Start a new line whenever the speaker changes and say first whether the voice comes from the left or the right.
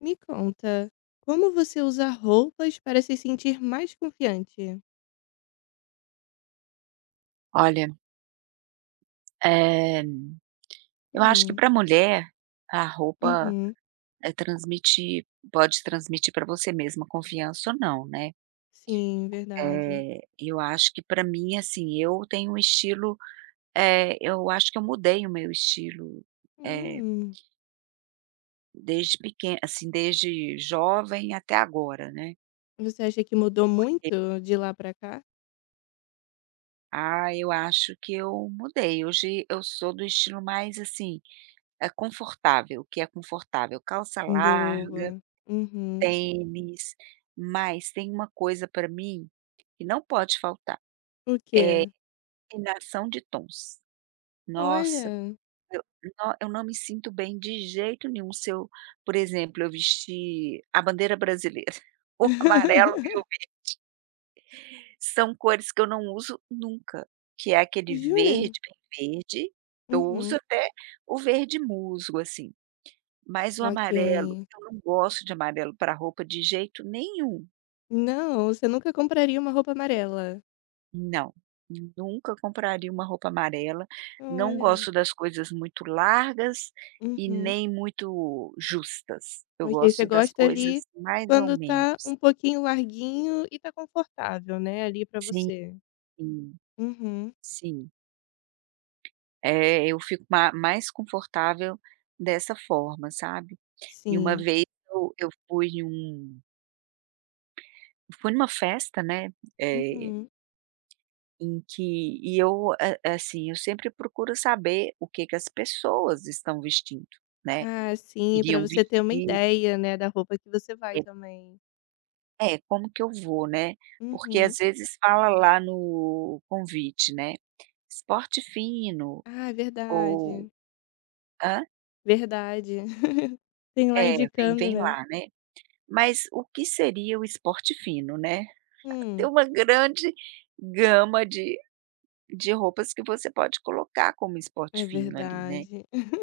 left: Me conta, como você usa roupas para se sentir mais confiante?
right: Olha, eh, eu acho que
left: Hum,
right: para mulher, a roupa,
left: uhum,
right: eh, transmite pode transmitir para você mesma confiança ou não, né.
left: sim, verdade.
right: Eu acho que para mim, assim, eu tenho um estilo, eu acho que eu mudei o meu estilo, eh,
left: Hum,
right: desde pequen assim, desde jovem até agora, né.
left: você acha que mudou muito de lá pra cá?
right: Ah, eu acho que eu mudei, hoje eu sou do estilo mais, assim, é confortável, o que é confortável, calça larga,
left: Boa. Uhum.
right: tênis, mas tem uma coisa para mim que não pode faltar,
left: O quê?
right: combinação de tons. Nossa,
left: Olha.
right: eu eu não me sinto bem de jeito nenhum se eu, por exemplo, eu vestir a bandeira brasileira, o amarelo e o verde, são cores que eu não uso nunca, que é aquele
left: Jura?
right: verde bem verde, eu uso
left: Uhum.
right: até o verde musgo, assim, mas o amarelo,
left: Ok.
right: eu não gosto de amarelo para roupa de jeito nenhum.
left: Não, você nunca compraria uma roupa amarela.
right: Não, nunca compraria uma roupa amarela, não
left: Olha.
right: gosto das coisas muito largas e
left: Uhum.
right: nem muito justas, eu
left: Ok, você
right: gosto das
left: gosta ali
right: coisas mais ou
left: quando tá
right: menos.
left: um pouquinho larguinho e tá confortável, né, ali pra
right: Sim,
left: você. Uhum,
right: sim. É, eu fico ma mais confortável dessa forma, sabe. E uma
left: sim.
right: vez eu fui em um fui numa festa, né, eh,
left: Uhum.
right: em que e eu, a assim, eu sempre procuro saber o que que as pessoas estão vestindo, né.
left: Ah, sim, pra
right: Iriam
left: você ter uma
right: vestir,
left: ideia, né, da roupa que você vai
right: é
left: também.
right: é como que eu vou, né, porque
left: Uhum.
right: às vezes fala lá no convite, né, esporte fino
left: Ah, é
right: ou
left: verdade.
right: hã?
left: Verdade. Tem lá
right: É,
left: indicando,
right: vem
left: né.
right: lá, né. Mas o que seria o esporte fino, né? Tem
left: Hum,
right: uma grande gama de roupas que você pode colocar como
left: é
right: esporte fino ali, né.
left: verdade.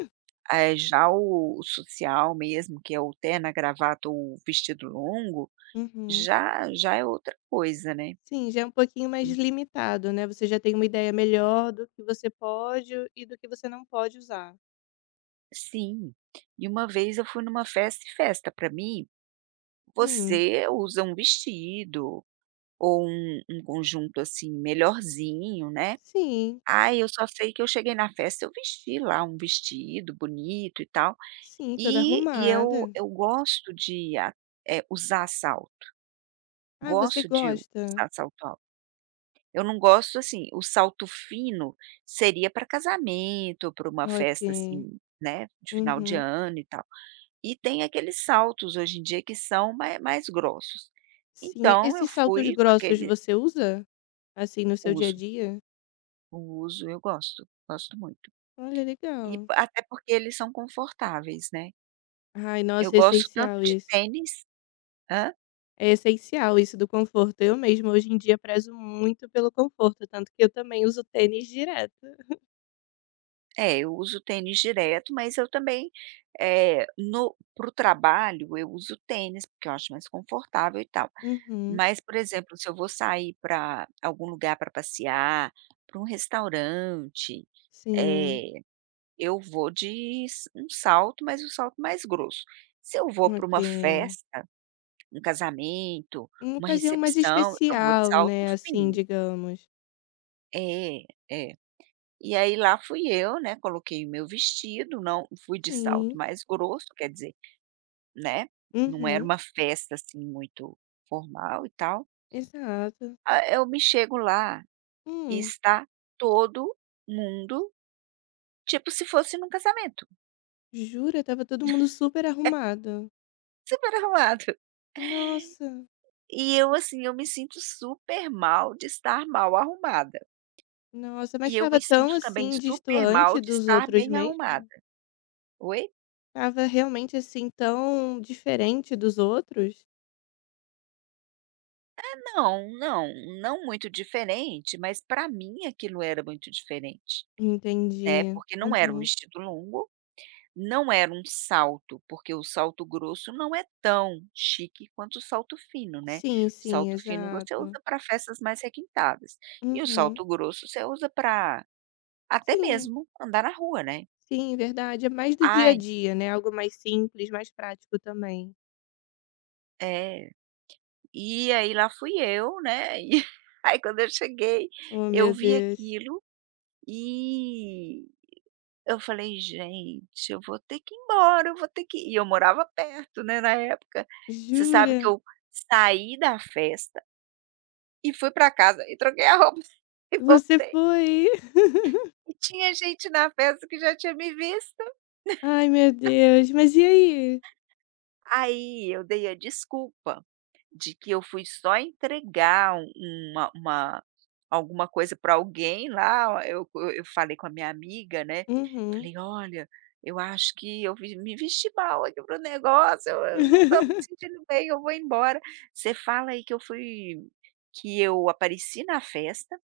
right: Eh, já o social mesmo, que é o terno, a gravata ou o vestido longo,
left: Uhum.
right: já é outra coisa, né.
left: Sim, já é um pouquinho mais limitado, né, você já tem uma ideia melhor do que você pode e do que você não pode usar.
right: Sim. E uma vez eu fui numa festa e festa para mim,
left: Hum,
right: você usa um vestido ou um conjunto, assim, melhorzinho, né.
left: sim.
right: Ah, eu só sei que eu cheguei na festa, eu vesti lá um vestido bonito e tal,
left: Sim, toda
right: e e eu
left: arrumada.
right: eu gosto de a usar salto,
left: "Ah, você
right: gosto de
left: gosta?
right: usar salto alto. Eu não gosto, assim, o salto fino seria para casamento ou pra uma
left: Ok.
right: festa, assim, né, de final de
left: Uhum.
right: ano e tal. E tem aqueles saltos hoje em dia que são mais grossos.
left: Sim,
right: Então eu
left: esses saltos
right: fui com
left: grossos
right: aquele
left: você usa? Assim, no seu dia a
right: uso,
left: dia?
right: o uso, eu gosto, gosto muito.
left: Olha,
right: E
left: legal.
right: até porque eles são confortáveis, né.
left: Ai,
right: Eu
left: nossa, é
right: gosto tanto
left: essencial
right: de
left: isso.
right: tênis hã?
left: É essencial isso do conforto. Eu mesma, hoje em dia, prezo muito pelo conforto, tanto que eu também uso tênis direto.
right: É, eu uso tênis direto, mas eu também, no para o trabalho eu uso tênis, porque eu acho mais confortável e tal.
left: Uhum.
right: Mas, por exemplo, se eu vou sair para algum lugar para passear, para um restaurante,
left: Sim,
right: eh eu vou de s um salto, mas um salto mais grosso. Se eu vou para uma
left: ok.
right: festa, um casamento,
left: Uma
right: uma
left: ocasião mais
right: recepção, eu vou de
left: especial,
right: salto
left: né, assim,
right: fino.
left: digamos.
right: É, é. E aí lá fui eu, né, coloquei o meu vestido, não fui de salto
left: Sim.
right: mais grosso, quer dizer, né, não era
left: Uhum.
right: uma festa, assim, muito formal e tal.
left: Exato.
right: Ah, eu me chego lá e
left: Hum.
right: está todo mundo, tipo se fosse num casamento.
left: Jura? Estava todo mundo super
right: É
left: arrumado.
right: super arrumado.
left: Nossa,
right: E eu, assim, eu me sinto super mal de estar mal arrumada.
left: nossa, mas
right: E eu
left: estava
right: me
left: tão,
right: sinto também
left: assim,
right: super mal
left: destoante
right: de
left: dos
right: estar
left: outros
right: bem arrumada.
left: mesmo?
right: Oi?
left: Tava realmente, assim, tão diferente dos outros?
right: Não, não, não muito diferente, mas para mim aquilo era muito diferente, né,
left: Entendi.
right: porque não era um
left: Uhum.
right: vestido longo, não era um salto, porque o salto grosso não é tão chique quanto o salto fino, né.
left: Sim,
right: O
left: sim,
right: salto fino você
left: exato.
right: usa para festas mais requintadas, e o
left: Uhum.
right: salto grosso você usa para até
left: Sim,
right: mesmo andar na rua, né.
left: sim, verdade. É mais do dia a
right: Ai,
left: dia, né, algo mais simples, mais prático também.
right: é. E aí lá fui eu, né, e aí quando eu cheguei,
left: Oh, meu
right: eu vi
left: Deus.
right: aquilo e eu falei: "Gente, eu vou ter que ir embora, eu vou ter que ir". E eu morava perto, né, na época. Você sabe que
left: Jura?
right: eu saí da festa e fui para casa e troquei a roupa e
left: Você
right: voltei,
left: foi?
right: e tinha gente na festa que já tinha me visto.
left: Ai, meu Deus. Mas e aí?
right: Aí eu dei a desculpa de que eu fui só entregar um uma alguma coisa para alguém lá, eu falei com a minha amiga, né,
left: Uhum.
right: falei: "Olha, eu acho que eu vi me vesti mal aqui pro negócio, eu não estou me sentindo bem, eu vou embora. Você fala aí que eu fui que eu apareci na festa,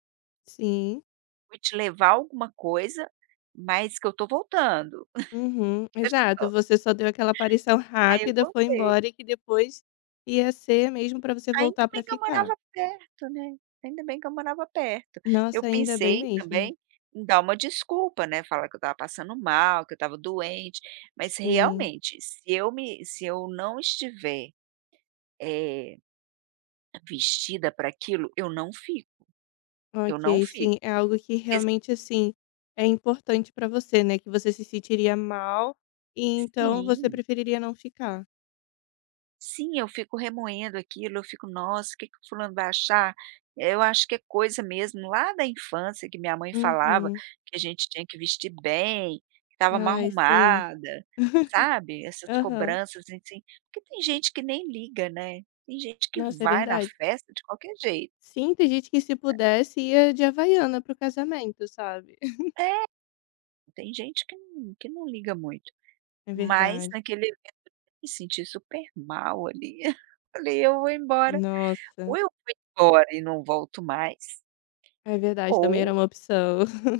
left: Sim.
right: fui te levar alguma coisa, mas que eu estou voltando".
left: Uhum. Exato, você só deu aquela aparição
right: Aí eu
left: rápida, foi
right: voltei.
left: embora e que depois ia ser mesmo para você
right: Ainda
left: voltar para
right: bem que eu
left: ficar.
right: morava perto, né, ainda bem que eu morava perto. Eu
left: Nossa, ainda bem
right: pensei
left: mesmo.
right: também em dar uma desculpa, né, falar que eu estava passando mal, que eu estava doente, mas
left: Sim.
right: realmente se eu não estiver, eh, vestida para aquilo, eu não
left: Ok,
right: fico,
left: sim, é algo que
right: porque
left: realmente, assim, é importante para você, né, que você se sentiria mal e então você
right: sim.
left: preferiria não ficar.
right: Sim, eu fico remoendo aquilo, eu fico: "Nossa, o que que o fulano vai achar?". Eu acho que é coisa mesmo lá da infância que minha mãe falava
left: Uhum.
right: que a gente tinha que vestir bem, que estava mal
left: Ai, sim.
right: arrumada, sabe, essas
left: Aham.
right: cobranças assim, porque tem gente que nem liga, né, tem gente que
left: Nossa, é
right: vai na
left: verdade.
right: festa de qualquer jeito,
left: Sim, tem gente que se pudesse ia de Havaiana para o casamento, sabe.
right: tem gente que não liga muito,
left: É
right: mas
left: verdade.
right: naquele evento eu me senti super mal ali, falei: "Eu vou embora,
left: Nossa,
right: ou eu vou embora e não volto mais,
left: é verdade, também era
right: ou"
left: uma opção.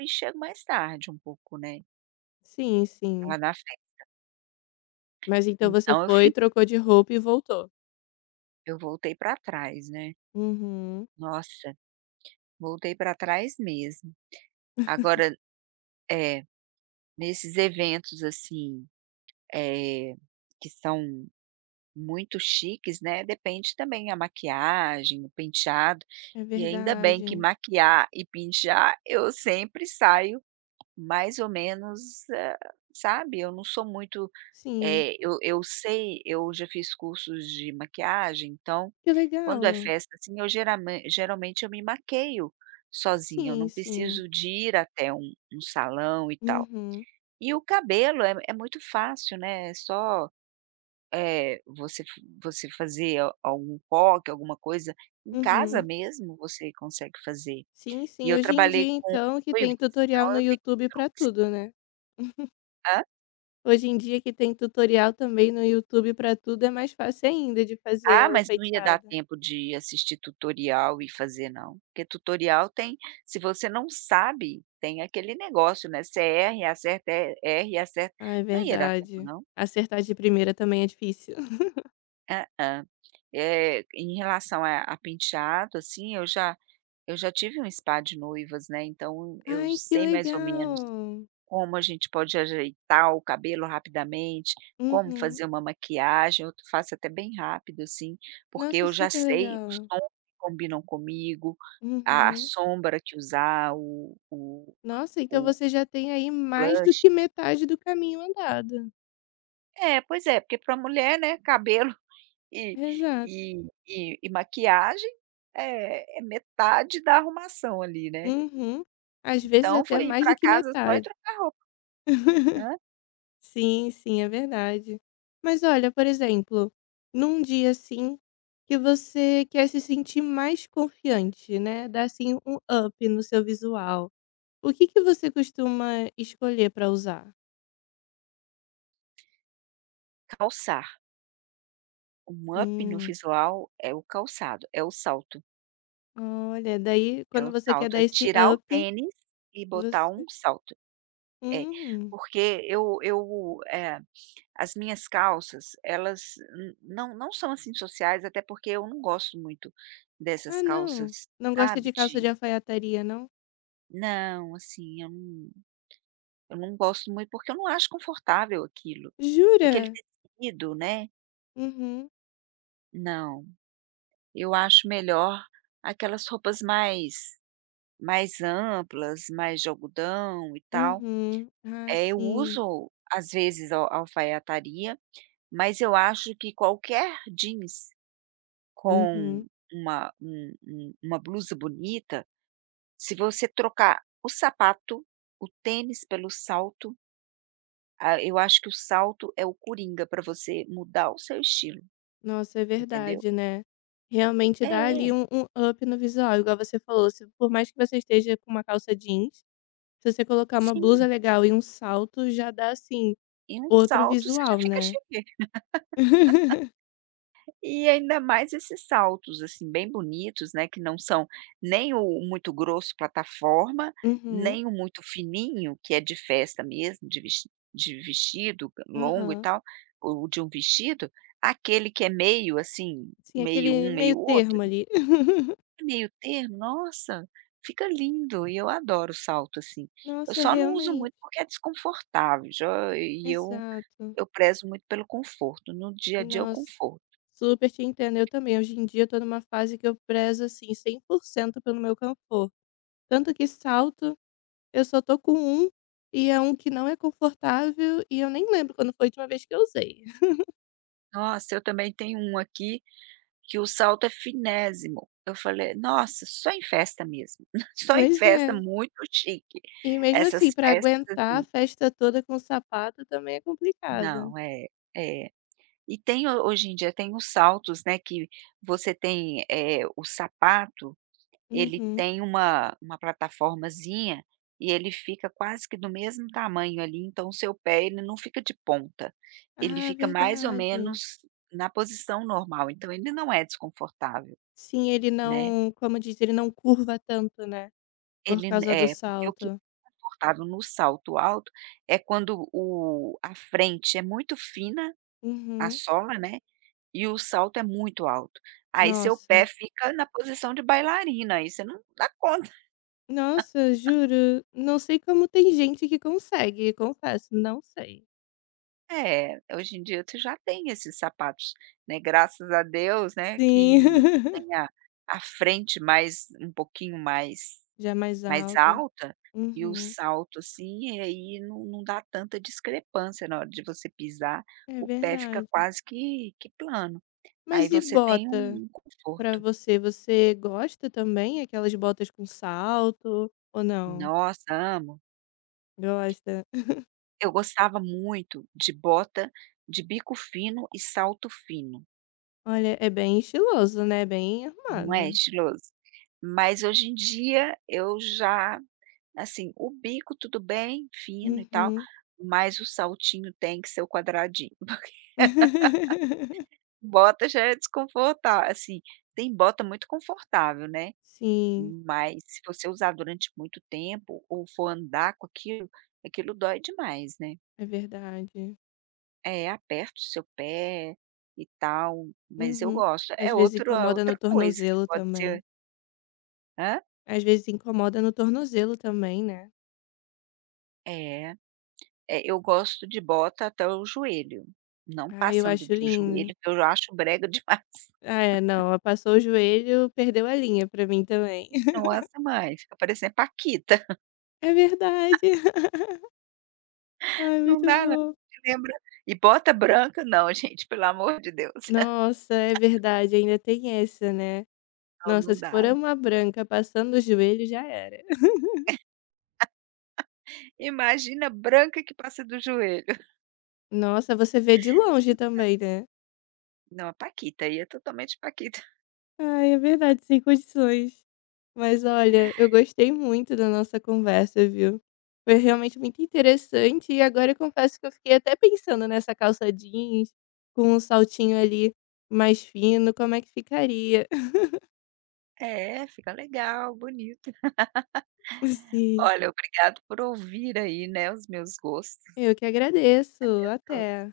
right: e chego mais tarde um pouco, né,
left: Sim, sim.
right: lá na festa.
left: Mas então você
right: Então eu
left: foi,
right: fi
left: trocou de roupa e voltou?
right: eu voltei pra trás, né.
left: Uhum,
right: Nossa, voltei pra trás mesmo. Agora, é, nesses eventos, assim, eh, que são muito chiques, né, depende também a maquiagem, o penteado,
left: é
right: e ainda bem que
left: verdade.
right: maquiar e pentear eu sempre saio mais ou menos, sabe, eu não sou muito,
left: Sim,
right: eu sei, eu já fiz cursos de maquiagem, então
left: que
right: quando é
left: legal.
right: festa, assim, eu geralmen geralmente eu me maqueio sozinha, eu
left: Sim,
right: não
left: sim.
right: preciso de ir até um salão e tal.
left: Uhum,
right: E o cabelo é muito fácil, né, é só, eh, você f você fazer a algum coque, alguma coisa, em casa
left: uhum.
right: mesmo você consegue fazer.
left: Sim,
right: E
left: sim.
right: eu
left: Hoje em
right: trabalhei
left: dia,
right: com
left: então, que
right: noivos,
left: tem tutorial
right: então
left: no
right: eu tenho
left: YouTube pra tudo, né?
right: hã?
left: Hoje em dia que tem tutorial também no YouTube pra tudo, é mais fácil ainda de fazer
right: Ah,
left: o
right: mas não ia dar
left: penteado.
right: tempo de assistir tutorial e fazer não, porque tutorial tem, se você não sabe, tem aquele negócio, né, você erra e acerta, e erra acerta.
left: Ah, é
right: Não ia dar tempo
left: verdade.
right: não.
left: Acertar de primeira também é difícil.
right: Ah-ah. Eh, em relação a penteado, assim, eu já tive um spa de noivas, né, então eu
left: Ai, que
right: sei mais ou menos
left: legal!
right: como a gente pode ajeitar o cabelo rapidamente, como
left: Uhum.
right: fazer uma maquiagem, eu faço até bem rápido, assim, porque
left: Nossa,
right: eu já
left: super
right: sei os
left: legal.
right: tons que combinam comigo, a
left: Uhum.
right: sombra que usar, o
left: Nossa, então
right: o
left: você já tem aí mais do
right: blush.
left: que metade do caminho andado.
right: É, pois é, porque para mulher, né, cabelo e
left: Exato.
right: e maquiagem é metade da arrumação ali, né.
left: Uhum. Às vezes
right: Então
left: até
right: foi ir
left: mais do
right: para
left: que
right: casa só e
left: metade.
right: trocar roupa. Hã?
left: Sim, sim, é verdade. Mas olha, por exemplo, num dia assim que você quer se sentir mais confiante, né, dar assim um up no seu visual, o que que você costuma escolher para usar?
right: Calçar. Um up no
left: Hum,
right: visual é o calçado, é o salto,
left: olha, daí
right: é
left: quando
right: o
left: você quer
right: salto,
left: dar
right: é
left: esse
right: tirar o
left: up
right: tênis e botar um
left: Você
right: salto. É,
left: hum.
right: porque as minhas calças, elas n não não são, assim, sociais, até porque eu não gosto muito dessas
left: Ah, não.
right: calças,
left: Não gosta
right: sabe,
left: de calça de
right: de
left: alfaiataria, não?
right: não, assim, eu não gosto muito, porque eu não acho confortável aquilo. Aquele
left: Jura?
right: tecido, né,
left: Uhum,
right: não. Eu acho melhor aquelas roupas mais Mais amplas, mais de algodão e tal.
left: uhum. Ah,
right: É, eu
left: sim.
right: uso, às vezes, al alfaiataria, mas eu acho que qualquer jeans com
left: Uhum.
right: uma um um uma blusa bonita, se você trocar o sapato, o tênis pelo salto, ah, eu acho que o salto é o coringa para você mudar o seu estilo,
left: Nossa, é
right: entendeu?
left: verdade, né. Realmente
right: É,
left: dá ali um up no visual, igual você falou, se por mais que você esteja com uma calça jeans, se você colocar uma blusa
right: sim.
left: legal e um salto, já dá, assim,
right: E um
left: outro
right: salto você já
left: visual,
right: fica
left: né.
right: chique. E ainda mais esses saltos, assim, bem bonitos, né, que não são nem o muito grosso plataforma,
left: Uhum,
right: nem o muito fininho, que é de festa mesmo, de vestido longo e
left: aham.
right: tal, ou de um vestido, aquele que é meio, assim,
left: Sim,
right: meio
left: aquele
right: um,
left: meio
right: meio outro,
left: termo ali.
right: meio termo, nossa, fica lindo e eu adoro salto, assim. Eu
left: Nossa,
right: só não uso
left: realmente.
right: muito porque é desconfortável, já
left: Exato.
right: eu prezo muito pelo conforto, no dia a dia é o
left: Nossa,
right: conforto.
left: super te entendo. Eu também, hoje em dia, eu tô numa fase que eu prezo, assim, 100% pelo meu conforto. Tanto que salto, eu só tô com um, e é um que não é confortável, e eu nem lembro quando foi a última vez que eu usei.
right: Nossa, eu também tenho um aqui que o salto é finésimo. Eu falei: "Nossa, só em festa mesmo, só em
left: Pois é.
right: festa muito chique".
left: E mesmo
right: Essas
left: assim, pra
right: festas,
left: aguentar a
right: assim,
left: festa toda com sapato também é complicado.
right: não, é, é. E tem ho hoje em dia tem os saltos, né, que você tem, o sapato. Ele
left: Uhum.
right: tem uma plataformazinha e ele fica quase que do mesmo tamanho ali, então o seu pé ele não fica de ponta, ele
left: Ah,
right: fica mais ou
left: verdade.
right: menos na posição normal, então ele não é desconfortável,
left: Sim, ele
right: né.
left: não, como diz, ele não curva tanto, né? Por
right: Ele n
left: causa do
right: É, porque o que é
left: salto.
right: confortável no salto alto é quando o a frente é muito fina, a
left: Uhum.
right: sola, né, e o salto é muito alto. Aí seu pé
left: Nossa.
right: fica na posição de bailarina, aí você não dá conta.
left: Nossa, juro, não sei como tem gente que consegue, confesso, não sei.
right: É, hoje em dia tu já tem esses sapatos, né, graças a Deus, né,
left: Sim,
right: que tem a frente mais um pouquinho mais
left: já é mais alta.
right: alta, e o
left: Uhum,
right: salto, assim, e aí não dá tanta discrepância na hora de você pisar,
left: é
right: o pé fica
left: verdade.
right: quase que plano, aí
left: Mas e
right: você tem um
left: bota pra
right: conforto.
left: você? Você gosta também? Aquelas botas com salto ou não?
right: Nossa, amo.
left: Gosta?
right: Eu gostava muito de bota de bico fino e salto fino.
left: Olha, é bem estiloso, né? Bem
right: Não é
left: armado.
right: estiloso. Mas hoje em dia eu já, assim, o bico tudo bem, fino e tal,
left: Uhum.
right: mas o saltinho tem que ser o quadradinho. Bota já é desconfortável, assim, tem bota muito confortável, né,
left: Sim,
right: mas se você usar durante muito tempo ou for andar com aquilo, aquilo dói demais, né.
left: é verdade.
right: É, aperta o seu pé e tal, mas eu
left: Uhum.
right: gosto.
left: Às
right: É
left: vezes
right: outro, é
left: incomoda no
right: outra coisa que
left: tornozelo
right: pode
left: também.
right: ser hã?
left: Às vezes incomoda no tornozelo também, né.
right: É. É, eu gosto de bota até o joelho, não
left: Ah, eu
right: passando
left: acho
right: do joelho,
left: lindo.
right: que eu acho brega demais.
left: Ah, é, não, ah, passou o joelho, perdeu a linha pra mim também.
right: Nossa, mãe, fica parecendo Paquita.
left: É verdade. Ai,
right: Não
left: muito
right: dá não,
left: bom.
right: lembra e bota branca não, gente, pelo amor de Deus.
left: Nossa, é verdade, ainda tem essa, né.
right: Não,
left: Nossa,
right: não
left: se for
right: dá.
left: uma branca passando o joelho, já era.
right: Imagina branca que passa do joelho.
left: Nossa, você vê de longe também, né.
right: Não, a Paquita, aí é totalmente Paquita.
left: Ai, é verdade, sem condições. Mas olha, eu gostei muito da nossa conversa, viu? Foi realmente muito interessante e agora eu confesso que eu fiquei até pensando nessa calça jeans com um saltinho ali mais fino, como é que ficaria?
right: É, fica legal, bonito.
left: Sim,
right: Olha, obrigado por ouvir aí, né, os meus gostos.
left: eu que agradeço. Até.